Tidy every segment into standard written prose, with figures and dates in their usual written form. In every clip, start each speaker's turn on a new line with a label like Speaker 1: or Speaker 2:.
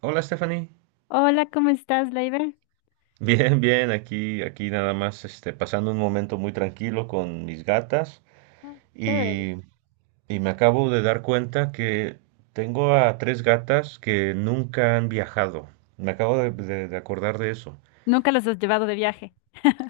Speaker 1: Hola, Stephanie.
Speaker 2: Hola, ¿cómo estás, Leiber?
Speaker 1: Bien, bien, aquí nada más, pasando un momento muy tranquilo con mis gatas y,
Speaker 2: Chévere.
Speaker 1: y me acabo de dar cuenta que tengo a tres gatas que nunca han viajado. Me acabo de acordar de eso.
Speaker 2: Nunca los has llevado de viaje.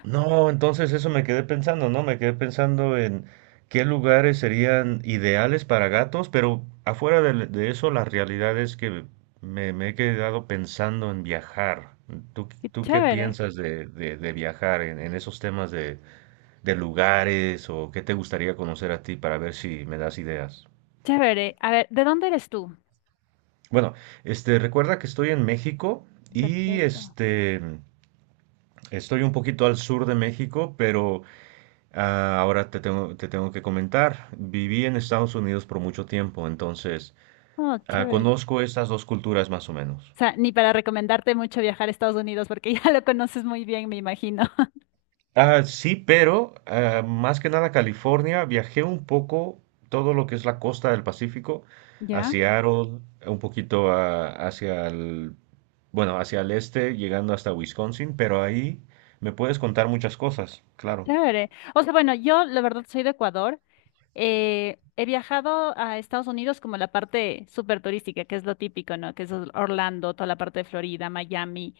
Speaker 1: No, entonces eso me quedé pensando, ¿no? Me quedé pensando en qué lugares serían ideales para gatos, pero afuera de eso, la realidad es que me he quedado pensando en viajar.
Speaker 2: Qué
Speaker 1: Tú qué
Speaker 2: chévere,
Speaker 1: piensas de viajar en esos temas de lugares o qué te gustaría conocer a ti para ver si me das ideas?
Speaker 2: chévere. A ver, ¿de dónde eres tú?
Speaker 1: Bueno, recuerda que estoy en México y
Speaker 2: Perfecto.
Speaker 1: estoy un poquito al sur de México, pero. Ah, ahora te tengo que comentar, viví en Estados Unidos por mucho tiempo, entonces
Speaker 2: Oh, chévere.
Speaker 1: conozco estas dos culturas más o menos.
Speaker 2: O sea, ni para recomendarte mucho viajar a Estados Unidos porque ya lo conoces muy bien, me imagino.
Speaker 1: Ah, sí, pero más que nada California, viajé un poco todo lo que es la costa del Pacífico, a
Speaker 2: ¿Ya?
Speaker 1: Seattle, un poquito hacia el este, llegando hasta Wisconsin, pero ahí me puedes contar muchas cosas, claro.
Speaker 2: Chévere. O sea, bueno, yo la verdad soy de Ecuador. He viajado a Estados Unidos como la parte súper turística, que es lo típico, ¿no? Que es Orlando, toda la parte de Florida, Miami,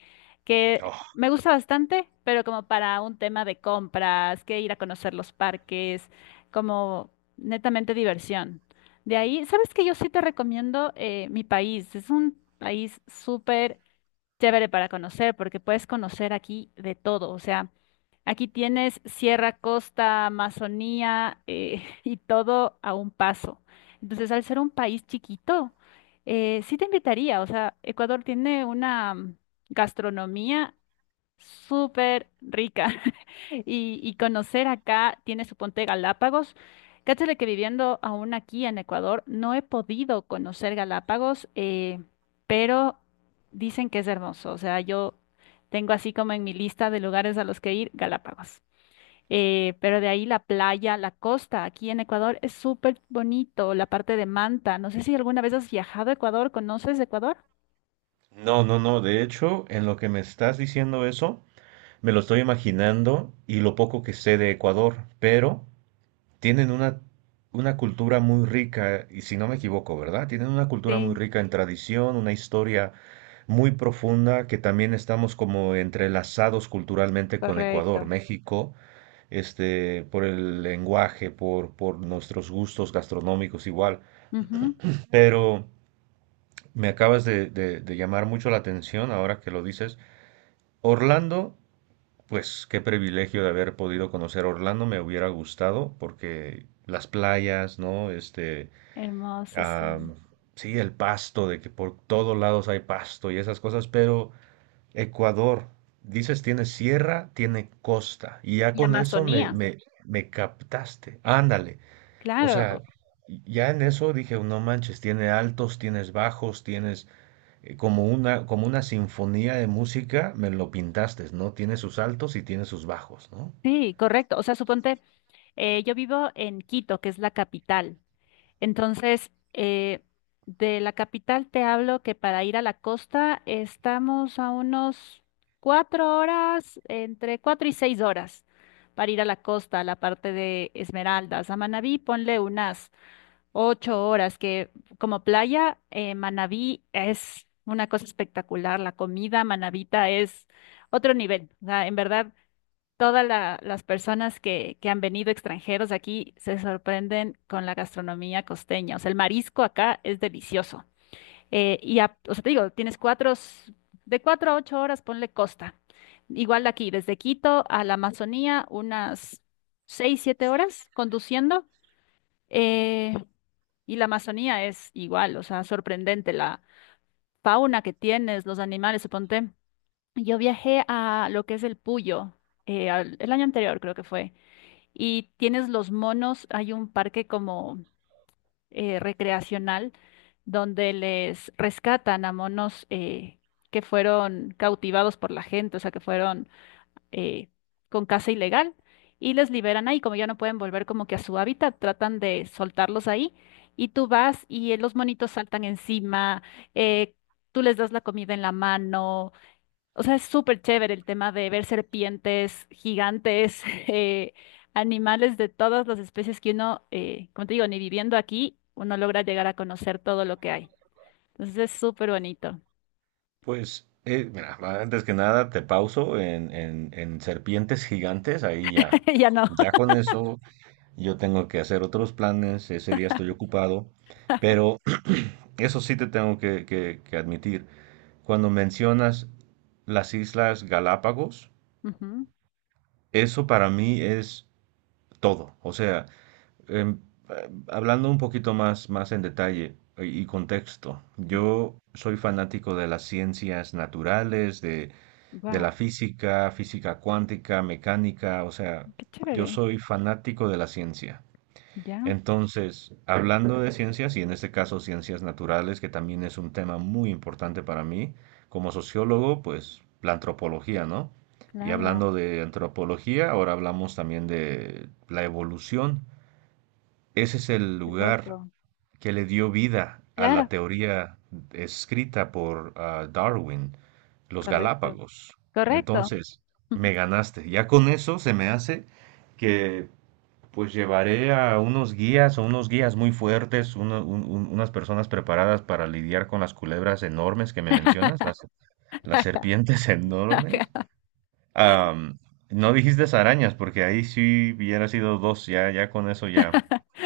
Speaker 2: que
Speaker 1: Oh,
Speaker 2: me gusta bastante, pero como para un tema de compras, que ir a conocer los parques, como netamente diversión. De ahí, ¿sabes qué? Yo sí te recomiendo mi país. Es un país súper chévere para conocer, porque puedes conocer aquí de todo. O sea, aquí tienes Sierra, Costa, Amazonía y todo a un paso. Entonces, al ser un país chiquito, sí te invitaría. O sea, Ecuador tiene una gastronomía súper rica. Y conocer acá, tiene su ponte Galápagos. Cáchale que viviendo aún aquí en Ecuador, no he podido conocer Galápagos, pero dicen que es hermoso. O sea, yo tengo así como en mi lista de lugares a los que ir, Galápagos. Pero de ahí la playa, la costa, aquí en Ecuador es súper bonito, la parte de Manta. No sé si alguna vez has viajado a Ecuador, ¿conoces Ecuador?
Speaker 1: no, no, no, de hecho, en lo que me estás diciendo eso. Me lo estoy imaginando y lo poco que sé de Ecuador, pero tienen una cultura muy rica, y si no me equivoco, ¿verdad? Tienen una cultura muy
Speaker 2: Sí.
Speaker 1: rica en tradición, una historia muy profunda, que también estamos como entrelazados culturalmente con Ecuador, México, por el lenguaje, por nuestros gustos gastronómicos igual.
Speaker 2: Ujú.
Speaker 1: Pero me acabas de llamar mucho la atención ahora que lo dices. Orlando. Pues qué privilegio de haber podido conocer Orlando, me hubiera gustado porque las playas, ¿no?
Speaker 2: Hermoso, sí.
Speaker 1: Am, sí, el pasto, de que por todos lados hay pasto y esas cosas, pero Ecuador, dices, tiene sierra, tiene costa, y ya
Speaker 2: Y
Speaker 1: con eso
Speaker 2: Amazonía.
Speaker 1: me captaste, ándale, o
Speaker 2: Claro,
Speaker 1: sea, ya en eso dije, no manches, tiene altos, tienes bajos, tienes como una, sinfonía de música, me lo pintaste, ¿no? Tiene sus altos y tiene sus bajos, ¿no?
Speaker 2: sí, correcto. O sea, suponte, yo vivo en Quito, que es la capital. Entonces, de la capital te hablo que para ir a la costa estamos a unos 4 horas, entre 4 y 6 horas, para ir a la costa, a la parte de Esmeraldas. A Manabí ponle unas 8 horas, que como playa, Manabí es una cosa espectacular. La comida manabita es otro nivel. O sea, en verdad todas las personas que han venido extranjeros aquí se sorprenden con la gastronomía costeña. O sea, el marisco acá es delicioso. Y, o sea, te digo, tienes cuatro, de 4 a 8 horas, ponle costa. Igual de aquí, desde Quito a la Amazonía, unas 6, 7 horas conduciendo. Eh, y la Amazonía es igual, o sea, sorprendente la fauna que tienes, los animales, suponte. Yo viajé a lo que es el Puyo, el año anterior creo que fue y tienes los monos, hay un parque como recreacional donde les rescatan a monos que fueron cautivados por la gente, o sea, que fueron eh, con caza ilegal y les liberan ahí, como ya no pueden volver como que a su hábitat, tratan de soltarlos ahí y tú vas y los monitos saltan encima, eh, tú les das la comida en la mano o sea, es súper chévere el tema de ver serpientes gigantes, animales de todas las especies que uno, como te digo, ni viviendo aquí, uno logra llegar a conocer todo lo que hay. Entonces es súper bonito.
Speaker 1: Pues, mira, antes que nada te pauso en serpientes gigantes, ahí ya.
Speaker 2: Ya no.
Speaker 1: Ya con eso yo tengo que hacer otros planes, ese día estoy ocupado, pero eso sí te tengo que admitir, cuando mencionas las Islas Galápagos, eso para mí es todo. O sea, em, hablando un poquito más en detalle y contexto, yo soy fanático de las ciencias naturales, de la
Speaker 2: Wow,
Speaker 1: física, física cuántica, mecánica, o sea,
Speaker 2: qué
Speaker 1: yo
Speaker 2: chévere.
Speaker 1: soy fanático de la ciencia.
Speaker 2: Ya,
Speaker 1: Entonces, hablando de ciencias, y en este caso ciencias naturales, que también es un tema muy importante para mí, como sociólogo, pues la antropología, ¿no? Y
Speaker 2: claro,
Speaker 1: hablando de antropología, ahora hablamos también de la evolución. Ese es el
Speaker 2: qué
Speaker 1: lugar
Speaker 2: loco.
Speaker 1: que le dio vida a la
Speaker 2: Claro,
Speaker 1: teoría escrita por Darwin, los
Speaker 2: correcto,
Speaker 1: Galápagos.
Speaker 2: correcto.
Speaker 1: Entonces, me ganaste. Ya con eso se me hace que pues llevaré a unos guías o unos guías muy fuertes, unas personas preparadas para lidiar con las culebras enormes que me mencionas, las serpientes enormes. Am, no dijiste arañas, porque ahí sí hubiera sido dos, ya, ya con eso ya.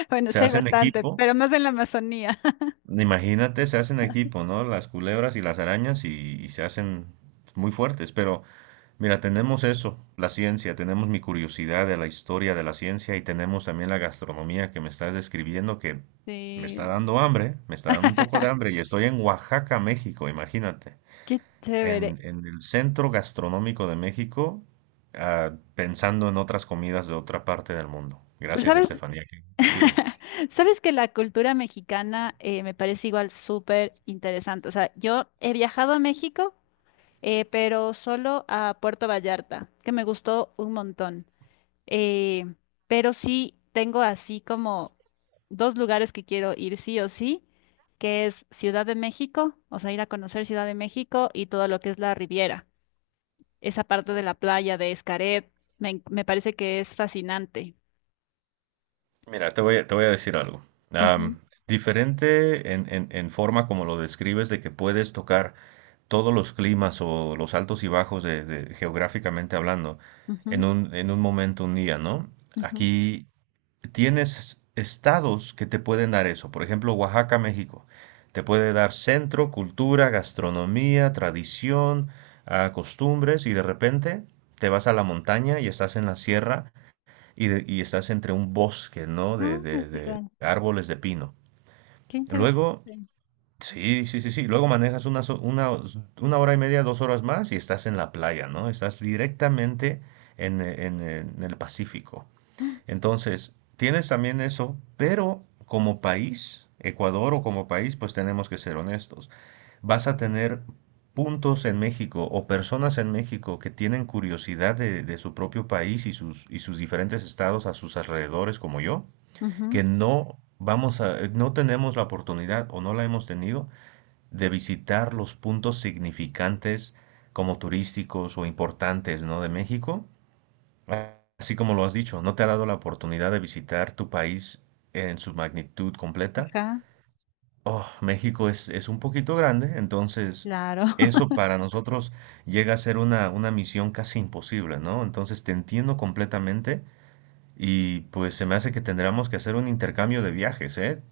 Speaker 2: Bueno,
Speaker 1: Se
Speaker 2: sí hay
Speaker 1: hacen
Speaker 2: bastante,
Speaker 1: equipo.
Speaker 2: pero más en la Amazonía.
Speaker 1: Imagínate, se hacen equipo, ¿no? Las culebras y las arañas y se hacen muy fuertes. Pero mira, tenemos eso, la ciencia, tenemos mi curiosidad de la historia de la ciencia y tenemos también la gastronomía que me estás describiendo que me está
Speaker 2: Sí.
Speaker 1: dando hambre, me está dando un poco de hambre y estoy en Oaxaca, México, imagínate.
Speaker 2: Qué chévere.
Speaker 1: En el centro gastronómico de México, pensando en otras comidas de otra parte del mundo.
Speaker 2: Pero
Speaker 1: Gracias,
Speaker 2: sabes,
Speaker 1: Estefanía, qué chido.
Speaker 2: sabes que la cultura mexicana me parece igual súper interesante. O sea, yo he viajado a México, pero solo a Puerto Vallarta, que me gustó un montón. Eh, pero sí tengo así como dos lugares que quiero ir sí o sí, que es Ciudad de México, o sea, ir a conocer Ciudad de México y todo lo que es la Riviera. Esa parte de la playa de Xcaret, me parece que es fascinante.
Speaker 1: Mira, te voy a decir algo.
Speaker 2: Ujú,
Speaker 1: Am, diferente en forma como lo describes de que puedes tocar todos los climas o los altos y bajos geográficamente hablando
Speaker 2: ujú,
Speaker 1: en un momento, un día, ¿no?
Speaker 2: ujú.
Speaker 1: Aquí tienes estados que te pueden dar eso. Por ejemplo, Oaxaca, México. Te puede dar centro, cultura, gastronomía, tradición, costumbres y de repente te vas a la montaña y estás en la sierra y estás entre un bosque, ¿no? De,
Speaker 2: No,
Speaker 1: de-
Speaker 2: es
Speaker 1: de
Speaker 2: igual.
Speaker 1: árboles de pino.
Speaker 2: Qué interesante.
Speaker 1: Luego, sí, sí, sí, sí. Luego manejas una hora y media, dos horas más y estás en la playa, ¿no? Estás directamente en el Pacífico.
Speaker 2: Ah,
Speaker 1: Entonces, tienes también eso, pero como país, Ecuador o como país, pues tenemos que ser honestos. Vas a tener puntos en México o personas en México que tienen curiosidad de su propio país y sus diferentes estados a sus alrededores, como yo, que
Speaker 2: ujú,
Speaker 1: no vamos a, no tenemos la oportunidad o no la hemos tenido de visitar los puntos significantes como turísticos o importantes, ¿no? De México. Así como lo has dicho, ¿no te ha dado la oportunidad de visitar tu país en su magnitud completa?
Speaker 2: ajá,
Speaker 1: Oh, México es un poquito grande, entonces
Speaker 2: claro.
Speaker 1: eso para nosotros llega a ser una misión casi imposible, ¿no? Entonces te entiendo completamente y pues se me hace que tendremos que hacer un intercambio de viajes, ¿eh?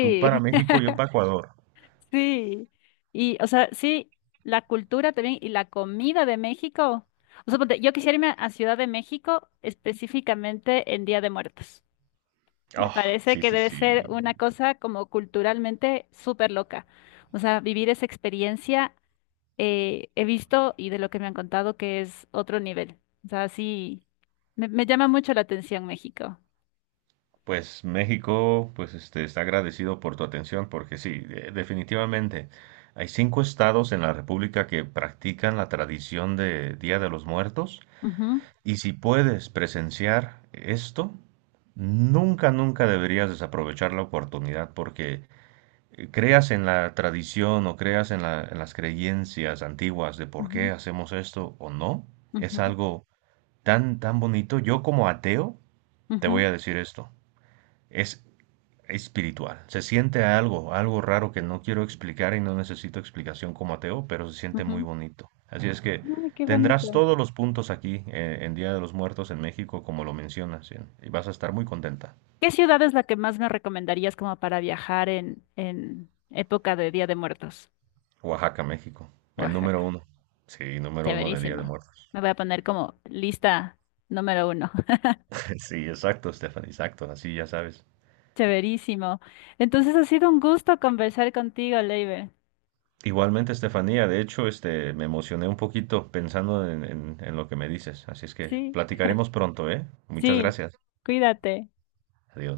Speaker 1: Tú para México, yo para Ecuador.
Speaker 2: sí. Y, o sea, sí, la cultura también y la comida de México. O sea, ponte, yo quisiera irme a Ciudad de México específicamente en Día de Muertos. Me
Speaker 1: Oh,
Speaker 2: parece
Speaker 1: sí,
Speaker 2: que
Speaker 1: sí,
Speaker 2: debe
Speaker 1: sí.
Speaker 2: ser una cosa como culturalmente súper loca. O sea, vivir esa experiencia he visto y de lo que me han contado que es otro nivel. O sea, sí, me llama mucho la atención México.
Speaker 1: Pues México, pues está agradecido por tu atención, porque sí, definitivamente hay 5 estados en la República que practican la tradición de Día de los Muertos,
Speaker 2: Ujú,
Speaker 1: y si puedes presenciar esto, nunca, nunca deberías desaprovechar la oportunidad, porque creas en la tradición o creas en las creencias antiguas de por
Speaker 2: ujú,
Speaker 1: qué hacemos esto o no, es
Speaker 2: ujú,
Speaker 1: algo tan, tan bonito. Yo como ateo, te voy
Speaker 2: ujú,
Speaker 1: a decir esto. Es espiritual. Se siente algo raro que no quiero explicar y no necesito explicación como ateo, pero se siente muy
Speaker 2: ujú.
Speaker 1: bonito. Así es que
Speaker 2: Ay, qué
Speaker 1: tendrás
Speaker 2: bonito.
Speaker 1: todos los puntos aquí en Día de los Muertos en México, como lo mencionas, y vas a estar muy contenta.
Speaker 2: ¿Qué ciudad es la que más me recomendarías como para viajar en, época de Día de Muertos?
Speaker 1: Oaxaca, México, el número
Speaker 2: Oaxaca.
Speaker 1: uno. Sí, número uno de Día de
Speaker 2: Chéverísimo.
Speaker 1: Muertos.
Speaker 2: Me voy a poner como lista n.º 1.
Speaker 1: Sí, exacto, Stephanie, exacto, así ya sabes.
Speaker 2: Chéverísimo. Entonces ha sido un gusto conversar contigo, Leiber.
Speaker 1: Igualmente, Estefanía, de hecho, me emocioné un poquito pensando en lo que me dices, así es que
Speaker 2: Sí,
Speaker 1: platicaremos pronto, ¿eh? Muchas
Speaker 2: sí.
Speaker 1: gracias.
Speaker 2: Cuídate.
Speaker 1: Adiós.